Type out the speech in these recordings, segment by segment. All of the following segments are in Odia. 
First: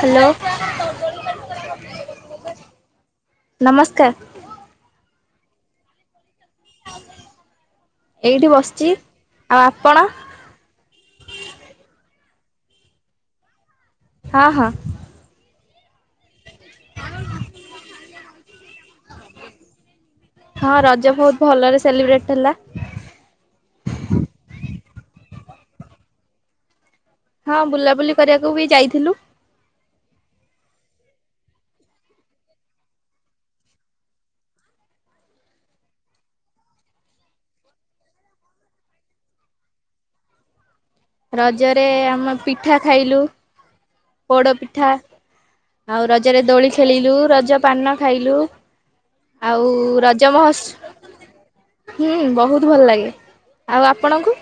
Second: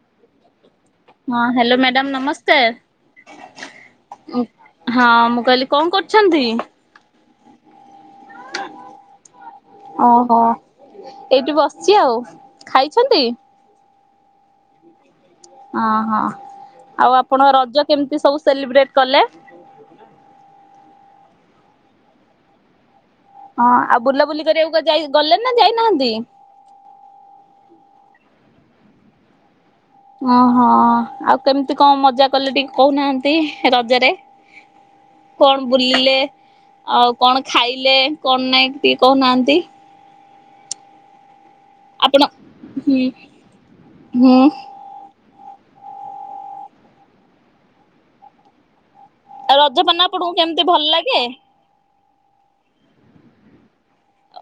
ହାଲୋ। ହଁ ହାଲୋ ମ୍ୟାଡ଼ାମ ନମସ୍କାର ନମସ୍କାର ଉଁ ହଁ ମୁଁ କହିଲି କଣ କରୁଛନ୍ତି? ଏଇଠି ବସିଛି। ଆଉ ଆପଣ ଅ ହ ଏଇଠି ବସିଛି ଆଉ ଖାଇଛନ୍ତି? ହଁ ହଁ। ଅହ ଆଉ ଆପଣ ରଜ କେମିତି ସବୁ ସେଲିବ୍ରେଟ କଲେ? ହଁ ରଜ ବୋହୁତ ଭଲରେ ସେଲିବ୍ରେଟ ହେଲା। ହଁ ଆଉ ବୁଲାବୁଲି କରିବାକୁ କୁଆ ଯାଇ ଗଲେ ନା ଯାଇନାହାନ୍ତି? ହଁ ବୁଲାବୁଲି କରିବାକୁ ବି ଯାଇଥିଲୁ। ଅଁ ହଁ ଆଉ କେମିତି କଣ ମଜା କଲେ ଟିକେ କହୁ ନାହାନ୍ତି ରଜରେ? କଣ ବୁଲିଲେ ଆଉ କଣ ଖାଇଲେ କଣ ନାଇଁ ଟିକେ କହୁନାହାନ୍ତି? ରଜରେ ଆପଣ ଆମେ ପିଠା ହୁଁ ଖାଇଲୁ ହୁଁ ପୋଡ଼ପିଠା। ଆଉ ରଜରେ ଦୋଳି ଖେଳିଲୁ ରଜ ପାନ ଖାଇଲୁ। ଆଉ ରଜପାନ ରଜ ଆପଣଙ୍କୁ କେମିତି ଭଲ ଲାଗେ? ମହୋତ୍ସ ହୁଁ ବୋହୁତ ଭଲ ଲାଗେ ଆଉ ଆପଣଙ୍କୁ?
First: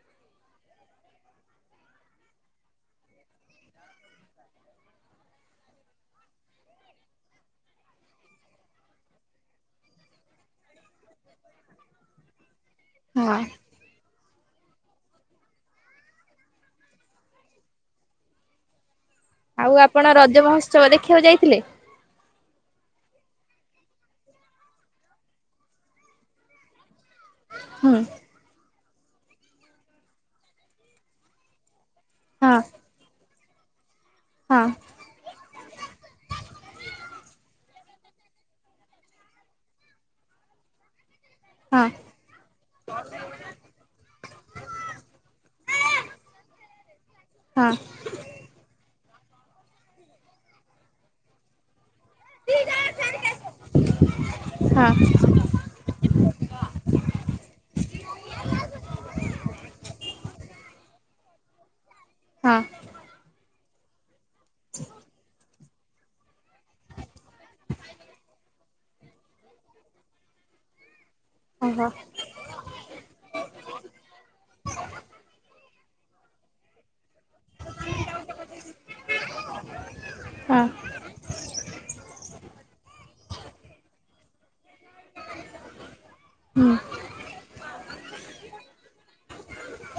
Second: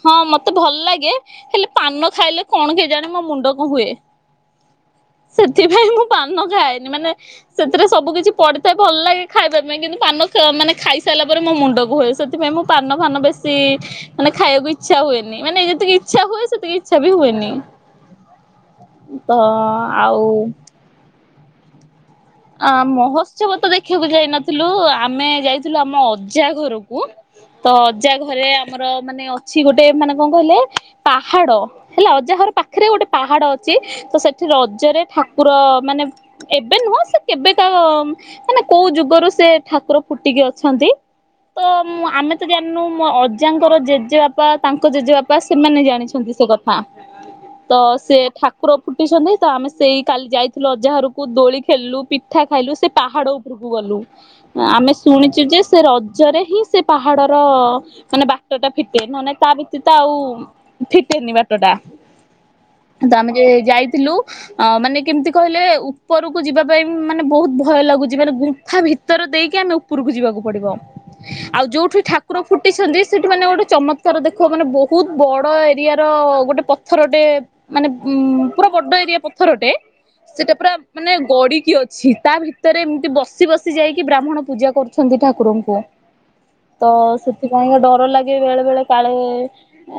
ହଁ ମତେ ଭଲ ଲାଗେ ହେଲେ ପାନ ଖାଇଲେ କଣ କେଜାଣି ମୋ ମୁଣ୍ଡ କଣ ହୁଏ। ସେଥିପାଇଁ ମୁଁ ପାନ ଖାଏନି ମାନେ ସେଥିରେ ସବୁ କିିଛି ପଡ଼ିଥାଏ ଭଲ ଲାଗେ ଖାଇବା ପାଇଁ କିନ୍ତୁ ପାନ ସ ମାନେ ଖାଇସାରିଲା ପରେ ମୋ ମୁଣ୍ଡ କ ହୁଏ ସେ ଥିପାଇଁ ମୁଁ ପାନ ଫାନ ହଁ ବେଶୀ ମାନେ ଖାଇବାକୁ ଇଚ୍ଛା ହୁଏନି ମାନେ ଯେତିକି ଇଚ୍ଛା ହୁଏ ସେତିକି ଇଚ୍ଛା ବି ହୁଏନି। ତ ଆଉ ଚ [unintelligible] ଦେଖିବାକୁ ଯାଇଥିଲେ? ଆ ମହୋତ୍ସବ ତ ଦେଖିବାକୁ ଯାଇନଥିଲୁ ଆମେ ଯାଇଥିଲୁ ଆମ ଅଜା ଘରକୁ। ତ ହୁଁ ଅଜା ଘରେ ଆମର ମାନେ ଅଛି ଗୋଟେ ମାନେ କଣ କହିଲେ ପାହାଡ଼। ହେଲା ଅଜା ଘର ହଁ ପାଖରେ ଗୋଟେ ପାହାଡ଼ ଅଛି ତ ସେଠି ହଁ ରଜରେ ଠା କୁର ମାନେ ଏବେ ନୁହଁ ସେ କେବେକାର ମାନେ କୋଉ ଯୁଗରୁ ସେ ଠାକୁର ଫୁଟିକି ଅଛନ୍ତି। ତ ହଁ ମୁଁଆମେ ତ ଜାଣିନୁ ମୋ ଅଜାଙ୍କର ଜେଜେବାପା ତାଙ୍କ ଜେଜେବାପା ସେମାନେ ଜାଣିଛନ୍ତି ସେ କ ହଁ ହଁ ତ ସେ ଠା କୁର ଫୁଟିଛନ୍ତି ତ ଆମେ ସେଇ କାଲି ଯାଇଥିଲୁ ଅଜା ଘରକୁ ଦୋଳି ଖେଳିଲୁ ପିଠା ଖାଇଲୁ ସେ ପାହାଡ଼ ଉପରକୁ ଗଲୁ ଅ ଆମେ ହଁ ଶୁଣିଛୁ ଯେ ସେ ର ଜରେ ହିଁ ସେ ପାହାଡ଼ର ମାନେ ବାଟ ଟା ଫିଟେ ନହଲେ ନାଇଁ ତା ବ୍ୟତୀତ ଆଉ ଫିଟେନି ବାଟଟା। ହଁ। ତ ଆମେ ଯେ ଯାଇଥିଲୁ ଅ ମାନେ କେମିତି କହିଲେ ଉପରକୁ ଯିବା ପାଇଁ ମାନେ ବୋହୁତ ଭୟ ଲାଗୁଛି ମାନେ ଗୁମ୍ଫା ଭିତରେ ଦେଇକି ଆମେ ଉପରକୁ ଯିବାକୁ ପଡ଼ିବ। ଆଉ ଓହୋ ଯୋଉଠି ଠା କୁର ଫୁଟିଛନ୍ତି ସେଇଠି ମାନେ ଗୋଟେ ଚମତ୍କାର ଦେଖ ମାନେ ବହୁତ ବଡ଼ ଏରିଆର ଗୋଟେ ପଥର ଟେ ମାନେ ଉଁମ୍ ପୁରା ବଡ଼ ଏରିଆ ପଥରଟେ ସେଟା ହଁ ପୁରା ମାନେ ଗଡ଼ି କି ଅଛି ତା ଭିତରେ ଏମିତି ବସି ବସି ଯାଇକି ବ୍ରାହ୍ମଣ ପୂଜା କରୁଛନ୍ତି ଠାକୁରଙ୍କୁ। ହୁଁ ତ ସେଥିପାଇଁକା ଡର ଲାଗେ ବେଳେ ବେଳେ କାଳେ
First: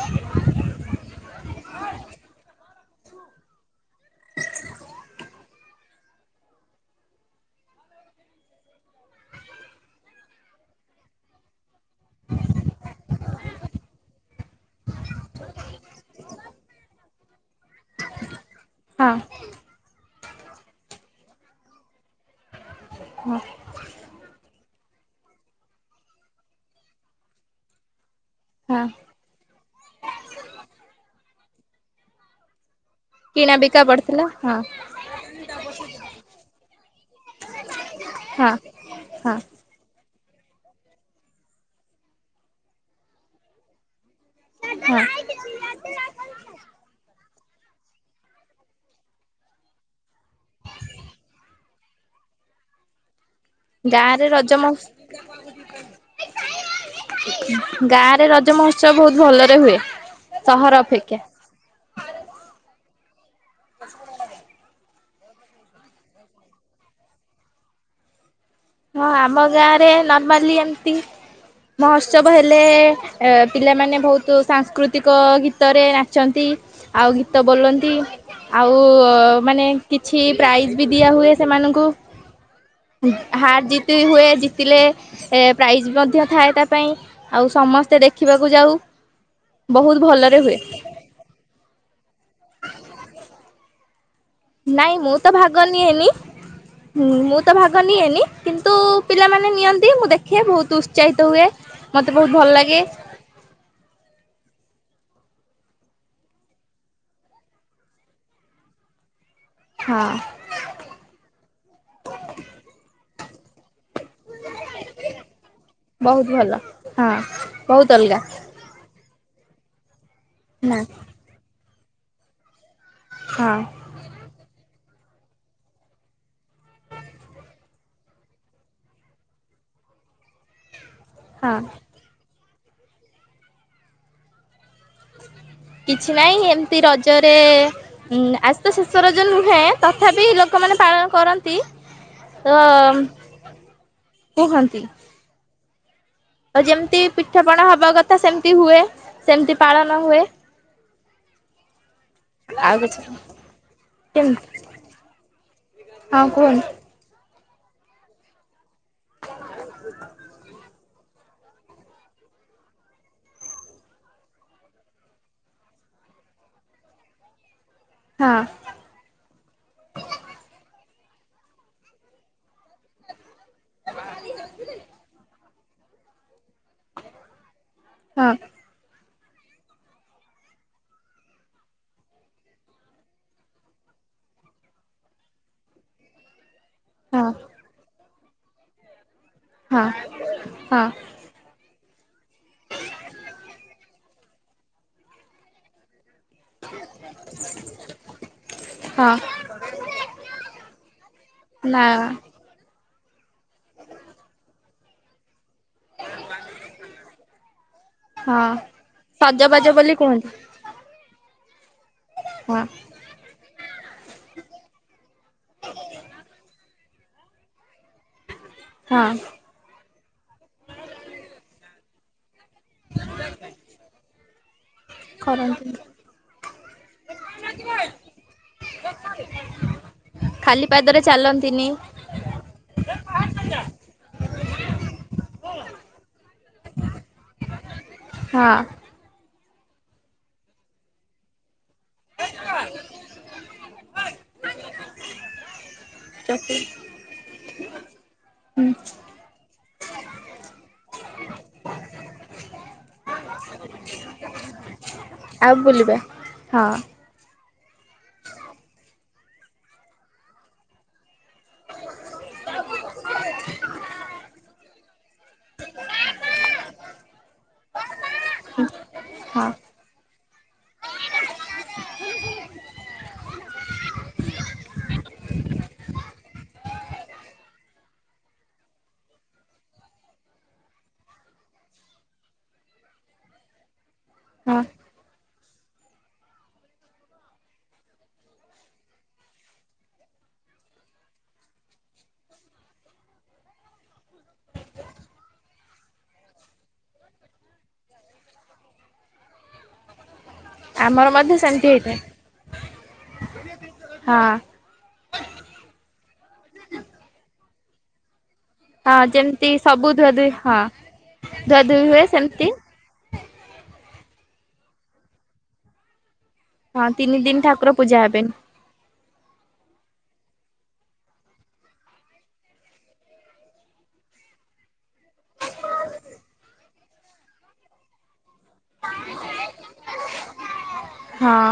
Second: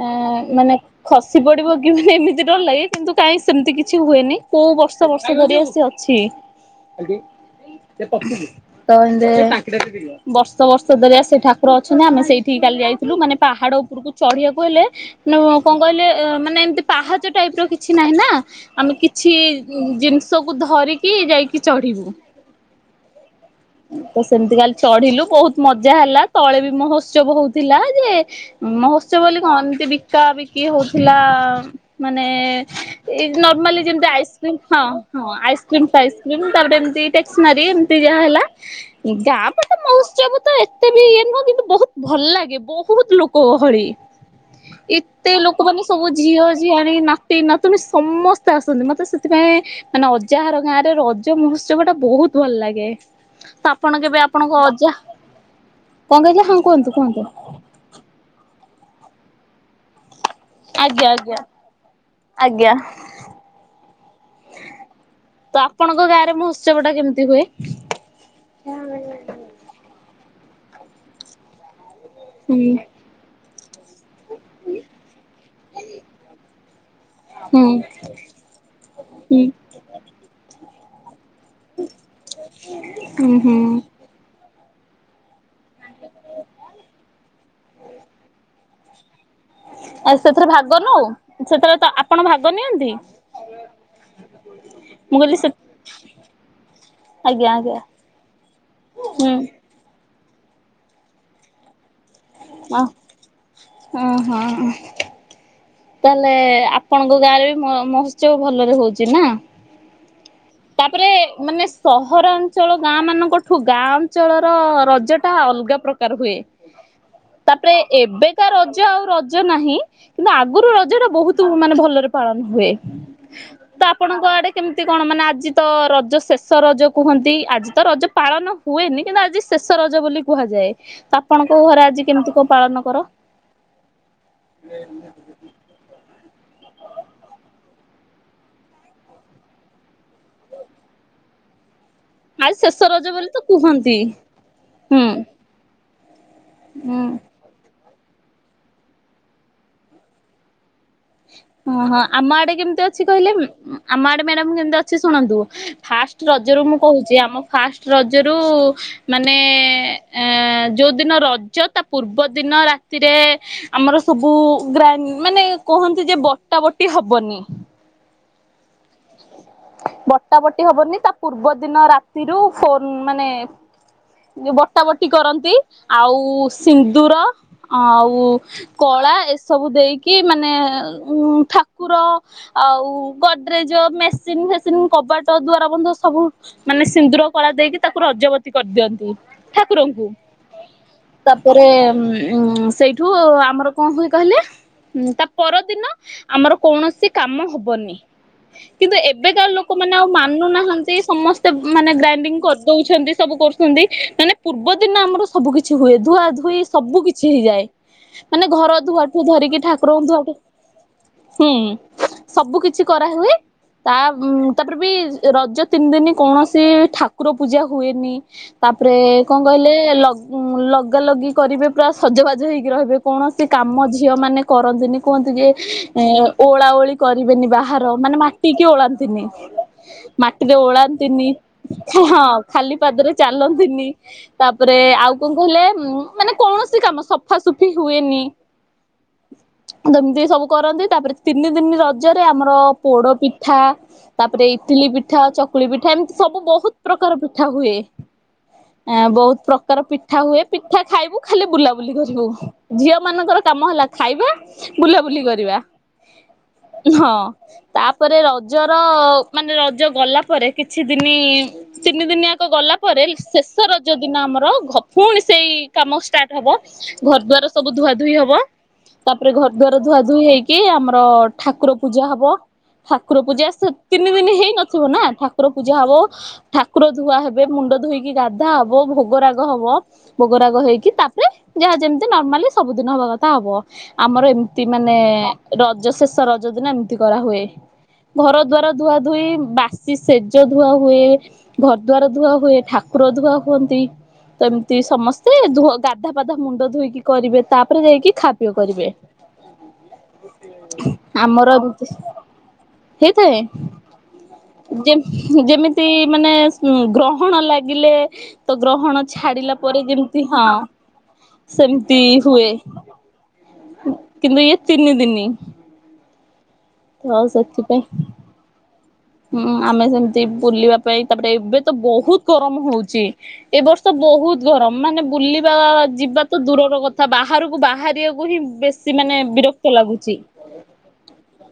ଏଁ ମାନେ ଖସି ପଡ଼ିବ କି ମାନେ ଏମିତି ଡର ଲାଗେ କିନ୍ତୁ କାଇଁ ସେମିତି କିଛି ହୁଏନି କୋଉ ବର୍ଷ ବର୍ଷ ଧରିଆ ସେ ଅଛି। ତ ହେଲେ ବର୍ଷ ବର୍ଷ ଧରିଆ ସେ ଠାକୁର ଅଛନ୍ତି ଆମେ ସେଇଠିକି କାଲି ଯାଇଥିଲୁ ମାନେ ପାହାଡ଼ ଉପରକୁ ଚଢ଼ିବାକୁ ହେଲେ [unintelligible] କଣ କହିଲେ ମାନେ ଏମିତି ପାହାଚ ଟାଇପ୍ ର କିଛି ନାହିଁ ନା। ଆମେ ହଁ କିଛି ଉଁ ଜିନିଷକୁ ଧରିକି ଯାଇକି ଚଢ଼ିବୁ। ହଁ। ତ ସେମିତି କାଲି ଚଢ଼ିଲୁ ବୋହୁତ ମଜା ହେଲା ତଳେ ବି ମହୋତ୍ସବ ହୋଉଥିଲା ଯେ ହଁ ମହୋତ୍ସବ ବୋଲି କଣ ଏମତି ବିକା ବିକି ହଉଥିଲା ମାନେ ଏଇ କିଣା ବିକା ନର୍ମାଲି ଯେମିତି ପଡିଥିଲା ଆଇସ୍କ୍ରିମ ହଁ ହଁ ଆଇସ୍କ୍ରିମ୍ ପାଇସ୍କ୍ରିମ ତାପରେ ଏମିତି ଟେକ୍ସନାରୀ ଏମିତି ଯାହା ହେଲା ହଁ ଉଁ ହଁ ଗାଁ ପା [unintelligible] ମହୋତ୍ସବ ତ ଏତେ ବି ଇଏ ନୁହଁ କିନ୍ତୁ ବୋହୁତ ଭଲ ଲାଗେ ବହୁତ ଲୋକ ଗହଳି। ହଁ ଏତେ ଲୋ ଲୋକମାନେ ସବୁ ଝିଅ, ଝିଆଣି, ନାତି, ନାତୁଣୀ ସମସ୍ତେ ଆସନ୍ତି। ମୋତେ ସେଥିପାଇଁ ମାନେ ଅଜାହାର ଗାଁରେ, ରଜ ମହୋତ୍ସବ ଟା ବହୁତ୍ ଭଲ ଲାଗେ। ତ ଆପଣ କେବେ ଗାଁରେ ରଜ ଆପଣଙ୍କ ମହୋ ଅଜା! କଣ କହିଲେ, ହଁ କୁହନ୍ତୁ, କୁହନ୍ତୁ। ଗାଁ ରେ ରଜ ମହୋତ୍ସବ ବହୁତ ଭଲରେ ହୁଏ। ସହର ଆଜ୍ଞା, ଅପେକ୍ଷା ଆଜ୍ଞା, ଆଜ୍ଞା। [inaudible] ତ ଆପଣଙ୍କ ଗାଁରେ, ମହୋତ୍ସବ ଟା କେମିତି ହୁଏ? ହଁ, ଆମ ଗାଁରେ ନର୍ମାଲି ଏମିତି, ମହୋତ୍ସବ ହୁଁ ହେଲେ ଏ ପିଲାମାନେ ବହୁତ୍ ତୁ ସାଂସ୍କୃତିକ ଗୀତରେ ନାଚନ୍ତି। ଆଉ, ଗୀତ ହୁଁ ବୋଲନ୍ତି। ଆଉ-ଉ-ଉ ହୁଁ ମାନେ କିଛି ପ୍ରାଇଜ୍ ବି ଦିଆ ହୁଏ ସେମାନଙ୍କୁ। ହୁଁ ହୁଁ ହାର ଜିତ୍ ହୁଏ ଜିତିଲେ ଏ ପ୍ରାଇଜ୍ ମଧ୍ୟ ଥାଏ ତା ପାଇଁ, ଆଉ ସମସ୍ତେ ଦେଖିବାକୁ ଯାଉ। ବହୁତ ଆ ଭଲରେ ସେଥିରେ ହୁଏ ଭାଗ ନଉ? ସେଥିରେ ତ ଆପଣ ଭାଗ ନିଅନ୍ତି? ନାଇଁ, ମୁଁ ତ କହିଲି ସେ ଭାଗ ନିଏନି। ହୁଁ, ମୁଁ ଆଜ୍ଞା ତ ଆଜ୍ଞା ଭାଗ ନିଏନି। କିନ୍ତୁ ହୁଁ ପିଲାମାନେ ନିଅନ୍ତି, ମୁଁ ଦେଖ ଦେଖେ, ବହୁତ ଉତ୍ସାହିତ ହୁଏ। ମୋତେ ବହୁତ ଭଲ ଲାଗେ। ହଁ, ହଁ। ତାହେଲେ, ଆପଣଙ୍କ ଗାଁରେ ବି ମ - ମହୋତ୍ସବ ଭଲରେ ହଉଛି ନା? ହଁ। ତା'ପରେ ମାନେ, ସହରାଞ୍ଚଳ ଗାଁ, ମାନଙ୍କଠୁ ଗାଁ ଅଞ୍ଚଳର ରଜଟା ଅଲଗା ପ୍ରକାର ବହୁତ ହୁଏ। ଭଲ ହଁ ତା'ପରେ ବହୁତ ଅଲଗା ଏବେ ତା, ରଜ ଆଉ ରଜ ନାହିଁ। କିନ୍ତୁ ଆଗରୁ ନା ରଜ ଟା ବହୁତୁ ମାନେ ଭଲରେ ପାଳନ ହୁଏ। ହଁ। ତ ଆପଣଙ୍କ ଆଡ଼େ କେମିତି କଣ? ମାନେ ଆଜି ତ ରଜ ଶେଷ ରଜ କୁହନ୍ତି। ଆଜି ତ ରଜ ପାଳନ ହୁଏନି। କିନ୍ତୁ ଆଜି ଶେଷ ରଜ ବୋଲି କୁହାଯାଏ। ତାପ୍ ଆପଣଙ୍କୋ, ହଁ ଘରେ ଆଜି କେମିତି କ ପାଳନ କର? କିଛି ନାହିଁ, ଏମିତି ରଜରେ ହୁଁ, ଆଜି ତ ଶେଷ ରଜ ନୁହେଁ। ତଥାପି ଲୋକମାନେ ପାଳନ କରନ୍ତି। ତ ଆରେ, ଶେଷ ରଜ ବୋଲି ତ କୁହନ୍ତି! ହୁଁ, ଆଉ, ଯେମିତି ହୁଁ। ପିଠାପଣା ହବା କଥା ସେମିତି ହୁଏ। ସେମିତି ପାଳନ ହୁଏ। ଅ ହଁ, ଆମ ଆଡେ ଆଉ କେମିତି କିଛି ଅଛି କହିଲେ? ଆମ ଆଡେ, ମ୍ୟାଡାମ୍ କେମିତି ଅଛି ଶୁଣନ୍ତୁ? ଫାଷ୍ଟ ହଁ ରଜରୁ କୁହନ୍ତୁ ମୁଁ କହୁଛି। ଆମ ଫାଷ୍ଟ ରଜରୁ-ଉ ମାନେ-ଏଁ-ଏଁ ଯୋଉ ଦିନ ରଜ ତା ପୂର୍ବ ଦିନ ରାତିରେ, ଆମର ସବୁ ଗ୍ରା ମାନେ କହନ୍ତି ଯେ, ବଟା ବଟି ହବନି। ହଁ। ବଟା ବଟି ହବନି। ତା ପୂର୍ବ ଦିନ ରାତିରୁ ଫୋନ୍ ମାନେ ବଟା ବଟି କରନ୍ତି। ଆଉ ସ୍ ସିନ୍ଦୁର ଆଉ-ଉ ହଁ କଳା ଏସବୁ ଦେଇକି ମାନେ-ଏ ଉଁ ଠାକୁର ଆଉ, ଗଡ୍ରେଜ ଯଉ ମେସିନ୍ ଫେସିନ୍ କବାଟ ଦ୍ଵାରା ବନ୍ଧ, ସବୁ ମାନେ ସିନ୍ଦୁର ହଁ କଳା ଦେଇକି ତାକୁ ରଜବତୀ କରିଦିଅନ୍ତି। ହଁ ଠାକୁରଙ୍କୁ! ହଁ ତା'ପରେ ଉଁ ସେଇଠୁ ଆମର କଣ ହୁଏ କହିଲେ? ତା' ପରଦିନ ଆମର କୌଣସି କାମ ହବନି। କିନ୍ତୁ, ହଁ ଏବେକାର ଲୋକମାନେ ଆଉ, ମାନୁନାହାଁନ୍ତି। ସମସ୍ତେ ନା ମାନେ ଗ୍ରାଇଣ୍ଡିଙ୍ଗ କରିଦଉଛନ୍ତି। ସବୁ କରୁ ସନ୍ତି, ମାନେ ପୂର୍ବ ଦିନ ଆମର ସବୁ କିଛି ହୁଏ। ଧୁଆ ଧୁଇ ସବୁ କିଛି ହେଇଯାଏ। ମାନେ ହଁ। ଘରଧୁଆଠୁ ଧରିକି, ସଜବାଜ ବୋଲି ଠାକୁରଙ୍କ କୁହନ୍ତି ଧୁଆଠୁ ହୁଁ, ସବୁ ହଁ କିଛି କରାହୁୁଏ। ତା ତାପରେ ବି ରଜ ତିନି ଦିନି କୌଣସି ଠାକୁର ପୂଜା ହୁଏନି। ତାପରେ ହଁ କଣ କହିଲେ ଲଗ ଲଗା ଲଗି କରିବେ ପୁରା ସଜବାଜ ହେଇକି। ରହିବେ କୌଣସି କାମ ଝିଅ ମାନେ କରନ୍ତିନି କୁହନ୍ତି ଯେ କରନ୍ତି। ଓଳା ଓଳି କରିବେନି ବାହା ବାହାର ମାନେ ମାଟି କିି ଓଳାନ୍ତିନି ମାଟିରେ ଖାଲି ପାଦରେ ଓଳାନ୍ତିନି ଚାଲନ୍ତିନି ହଁ ଖାଲି ପାଦରେ ଚାଲନ୍ତି ନି। ତାପରେ ଆଉ କଣ କହିଲେ ଉ ମାନେ କୌଣସି କାମ ସଫାସୁଫି ହୁଏନି। ହଁ। ଯେମିତି ସବୁ କରନ୍ତି ତାପରେ ତିନି ଦିନି ରଜ ର ପୋଡ ପିଠା ତାପରେ ଇଟିଲି ପିଠା ଚକୁଳି ପିଠା ଏମିତି ସବୁ ଚପଲ ବହୁତ୍ ପ୍ରକାର ପିଠା ହୁଏ ହୁଁ ଆ ବହୁତ୍ ପ୍ର ଙ୍କର ପିଠା ହୁଏ ପିଠା ଖାଇବୁ ଖାଲି ବୁଲାବୁଲି କରିବୁ ଝିଅ ମାନଙ୍କର କାମ ହେଲା ଖାଇବା ବୁଲାବୁଲି ଆଉ କରିବା ବୁଲିବା ହଁ। ତାପରେ ରଜର ମାନେ ରଜ ଗଲା ପରେ କିଛି ଦିନି ତିନି ଦିନିଆକ ଗଲା ପରେ ଶେଷ ରଜ ଦିନ ଆମର ଘ ପୁଣି ସେଇ କାମ ଷ୍ଟାର୍ଟ ହବ ଘର ଦୁଆର ସବୁ ଧୁଆ ଧୋଇ ହବ ତାପରେ ହଁ ଘର ଦ୍ବାର ଧୁଆ ଧୁଇ ହେଇକି ଆମର ଠାକୁର ପୂଜା ହବ। ଠାକୁର ପୂଜା ସେ ତିନି ଦିନି ହେଇ ନଥିବ ନାଁ ଠାକୁ ଠାକୁର ପୂଜା ହବ ଠାକୁର ଧୁଆ ହେବେ ମୁଣ୍ଡ ଧୋଇକି ଗାଧା ହବ ଭୋଗରାଗ ହବ। ଭୋଗରାଗ ହେଇକି ତାପରେ ଯାହା ଯେମିତି ନର୍ମାଲି ସବୁଦିନ ହବା କଥା ହବ। ଆମର ହଁ ଏମିତି ମାନେ ରଜ ଶେଷ ରଜ ଦିନ ଏମିତି କରାହୁୁଏ। ଘର ଦ୍ବାର ଧୁଆ ଧୋଇ ବାସି ସେଜ ଧୁଆ ହୁଏ। ଘର ଦ୍ବାର ଧୁଆ ହୁଏ ଠାକୁର ଧୁଆ ହୁଅନ୍ତି। ତ ଏମିତି ସମସ୍ତେ ଧୋ ଗାଧା ପାଧା ମୁଣ୍ଡ ଧୋଇକି କରିବେ ତାପରେ ଯାଇକି ଖା ପିଇ କରିବେ। [unintelligible] ଆମର ମଧ୍ୟ ସେମିତି ହେଇଥାଏ। ହେଇ ଥାଏ? ହଁ। ଯେମ ଯେମିତି ମାନେ ସ ଗ୍ରହଣ ଲାଗିଲେ ତ ହଁ ଗ୍ରହଣ ଯେମିତି ଛାଡିଲା ପରେ ସବୁ ଧୁଆ ଯେମିତି ଧୁଇ ହଁ ଧୁଆ ଧୁଇ ସେମିତି ସେମିତି ହୁଏ। କିନ୍ତୁ ଇଏ ତିନି ଦିନି। ହଁ ତ ତିନି ଦିନି ଠାକୁର ସେଥିପାଇଁ ପୂଜା ହେବେନି। ହୁଁ ଆମେ ସେମିତି ବୁଲିବା ପାଇଁ ତାପରେ ଏବେ ତ ବହୁତ୍ ଗରମ ହଉଚି। ଏ ବର୍ଷ ବହୁତ୍ ଗରମ ମାନେ ବୁଲିବା ଯିବା ତ ଦୂରର କଥା ବାହାରକୁ ବାହାରିବା ହିଁ ବେଶ ସେ ମାନେ ବିରକ୍ତ ଲାଗୁଚି ହଁ।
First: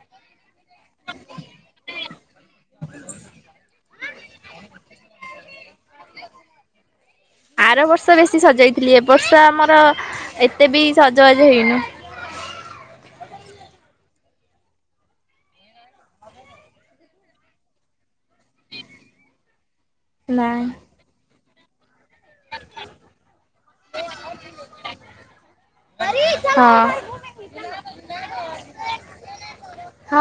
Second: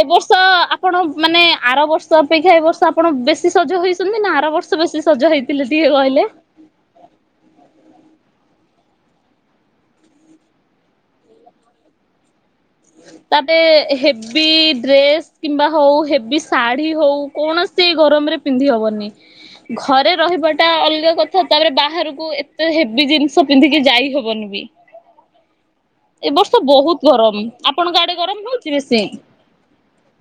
ଏ ବର୍ଷ ଆପଣ ମାନେ ଆର ବର୍ଷ ଅପେକ୍ଷା ଏ ବର୍ଷ ଆପଣ ବେଶି ସଜ ହେଇଛନ୍ତି ନା ଆର ବର୍ଷ ବେଶୀ ସଜ ହେଇଥିଲେ ଟିକେ କହିଲେ? ଆର ବର୍ଷ ବେଶୀ ସଜାଇଥିଲି ଏ ବର୍ଷ ଆମର ଏତେ ବି ସଜବାଜ ହେଇନୁ। ତାପରେ ହେବି ଡ୍ରେସ୍ କିମ୍ବା ହଉ ହେଵି ଶାଢ଼ୀ ହଉ କୌଣସି ଗରମରେ ପିନ୍ଧି ହବନି ଘରେ ରହିବା ନାଇଁ। ଟା ଅଲଗା କଥ ଥା ତାପରେ ବାହାରକୁ ଏତେ ହେବି ଜିନିଷ ପିନ୍ଧିକି ଯାଇ ହବନି ବି। ଏ ବର୍ଷ ହଁ ବହୁତ୍ ଗରମ ଆପଣଙ୍କ ଆଡେ ଗରମ ହଉଛି ବେଶୀ?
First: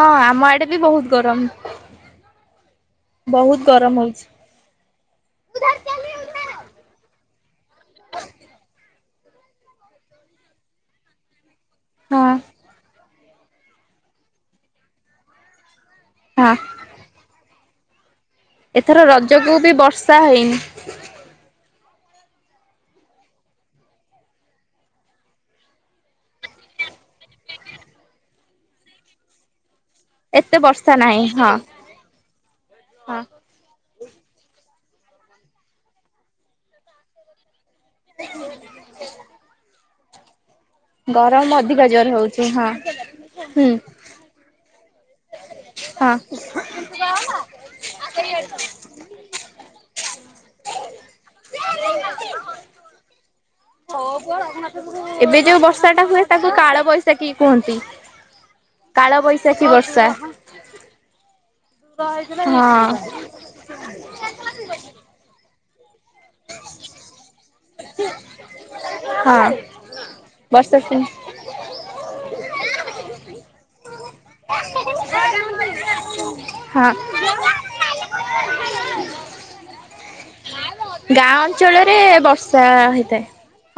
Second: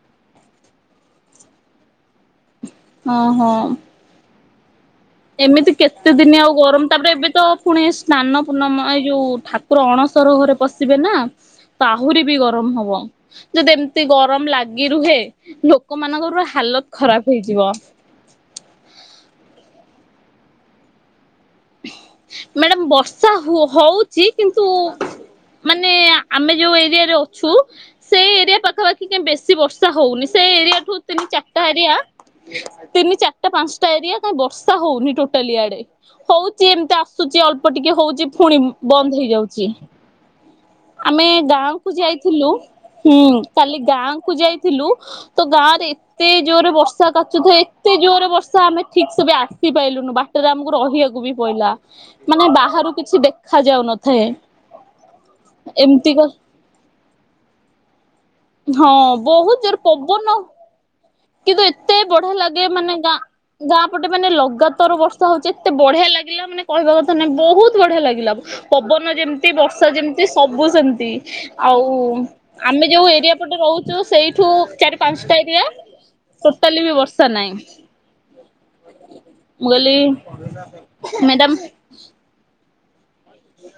ହଁ ଆମ ଆଡେ ବି ବହୁତ୍ ଗରମ। ଓହୋ ବହୁତ୍ ଗରମ ହଉଛି। ଏମିତି କେତେ ଦିନି ଆଉ ଗରମ ତାପରେ ଏବେ ତ ପୁଣି ସ୍ନାନ ପୂର୍ଣ୍ଣମା ଏଇ ଯୋଉ ଠା ପୁରା ଅଣସର ଘରେ ପଶିବେ ନା ତ ଆହୁରି ହଁ ବି ଗରମ ହବ। ଯଦି ଏମିତି ଗରମ ଲାଗି ରୁହେ ଲୋକ ମାନଙ୍କର ହଁ ହାଲତ ଖରାପ୍ ହେଇଯିବ। ଏଥର ରଜକୁ ବି ବର୍ଷା ହେଇନି। ମ୍ୟାଡାମ ବର୍ଷା ହଉଚି କିନ୍ତୁ ମାନେ ଆମେ ଯୋଉ ଏରିଆରେ ଅଛୁ ସେଇ ଏରିଆ ପାଖାପାଖି ଟିକେ ବେଶୀ ବର୍ଷା ହଉନି ସେ ଏତେ ବର୍ଷା ଏରିଆଠୁ ନାହିଁ ତିନି ହଁ। ଚାରିଟା ଏରିଆ ତିନି ହଁ ଚାରିଟା ପାଞ୍ଚଟା ଏରିଆ କାଇଁ ବର୍ଷା ହଉନି ଟୋଟାଲି ଏଆଡେ ହଉ ଏମିତି ଆସୁଛି ଅଳ୍ପ ଟିକେ ହଉଚି ଫୁଣି ବନ୍ଦ ହେଇଯାଉଚି। ଆମେ ଗରମ ଗାଁ ଅଧିକା କୁ ଜୋର ହଉଛି ଯାଇଥିଲୁ ହଁ ହୁଁ ହୁଁ କାଲି ଗାଁ କୁ ଯାଇ ଥିଲୁ ତ ଗାଁ ରେ ହଁ। ଏତେ ଜୋରରେ ବର୍ଷା କାଚୁଥାଏ ଏତେ ଜୋରରେ ବର୍ଷା ଆମେ ଠିକ ସେ ବି ଆସିପଲୁନୁ ବାଟରେ ଆମକୁ ରହିବାକୁ ବି ପଡିଲା ମାନେ ବାହାରୁ କିଛି ଦେଖ ହ ଏବେ ଯୋଉ ବର୍ଷା ଟା ଏମିତି କ ହୁଏ ତାଙ୍କୁ କାଳ ବୈସାଖୀ କୁହନ୍ତି। ହଁ କାଳ ବହୁତ ବୈଶାଖୀ ଜୋର ବର୍ଷା। ପବନ କିନ୍ତୁ ଏତେ ବଢିଆ ଲାଗେ ମାନେ ଗାଁ ଗାଁ ପଟେ ମାନେ ଲଗାତର ବର୍ଷ ଥା ହଉଛି ଏତେ ବଢିଆ ଲାଗିଲା ମାନେହିବା କଥା ନାଇଁ ବହୁତ ବଢିଆ ଲାଗିଲା। ପବନ ହଁ ଯେମିତି ହଁ ବର୍ଷା ଯେମିତି ସବୁ ବର୍ଷା ସେମିତି। ଆଉ ଆମେ ଯୋଉ ଏରିଆ ପଟେ ରହୁଛୁ ସେଇଠୁ ଚାରି ପାଞ୍ଚଟା ଏରିଆ। ଟୋଟାଲି ହଁ। ବି ବର୍ଷା ନାହିଁ। ମୁଗଲି ମ୍ୟାଡ଼ାମ। ହେ ବର୍ଷା ହେଇଥାଏ,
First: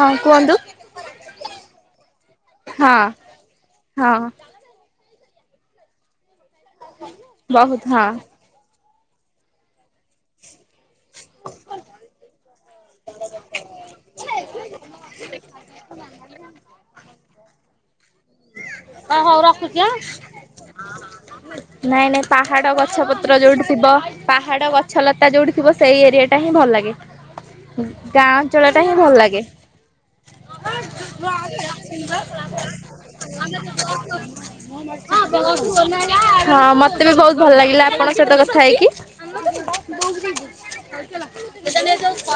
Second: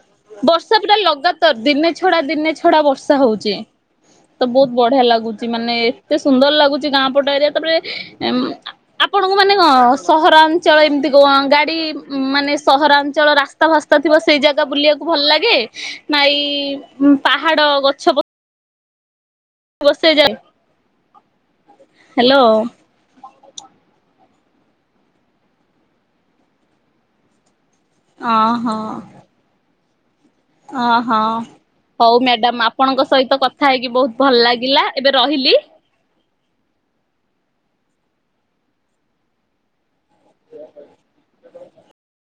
ହଁ କୁହନ୍ତୁ। ବର୍ଷା ପୁରା ଲଗାତାର ଦିନେ ଛଡ଼ା, ଦିନେ ଛଡ଼ା ହଁ ବର୍ଷା ହଉଛି ହଁ ତ ବହୁତ ବଢ଼ିଆ ଲାଗୁଛି ମାନେ ଏତେ ସୁନ୍ଦର ଲାଗୁଛି ଗାଁ ପଟ ଏରିଆ ତାପରେ ବହୁତ ହଁ। ଆପଣଙ୍କୁ ମାନେ କଣ ସହରା ଳ ଏମତି କଣ ଗାଡ଼ି ମାନେ ସହରାଞ୍ଚଳ ରାସ୍ତା ଫାସ୍ତା ଥିବ ସେଇ ଜାଗା ବୁଲିବାକୁ ଭଲ ଲାଗେ ନା ଏ ପାହାଡ଼, ଗଛ ହଁ ହଉ ରଖୁଛି ହଁ, ବସେଇ ଯାଏ ନାଇଁ ନାଇଁ ହ୍ୟାଲୋ ପାହାଡ଼, ଗଛ ଗଛ ପତ୍ର ଯୋଉଠି ଥିବ ପାହାଡ଼, ଗଛଲତା ଯୋଉଠି ଥିବ ସେଇ ଏରିଆ ଟା ହିଁ ଭଲ ଲାଗେ। ଗାଁ ଅଞ୍ଚଳ ଓହୋ ଟା ହିଁ ଭଲ ଲାଗେ। ଓହଁ ହଉ ମ୍ୟାଡାମ ଆପଣଙ୍କ ସହିତ କଥା ହେଇକି ବହୁତ ଭଲ ଲାଗି ହଁ ମତେ ବି ବହୁତ ଭଲ ଲାଗିଲା ଆପଣଙ୍କ ସହିତ କଥା ହେଇକି। ସେ ଯୋଉ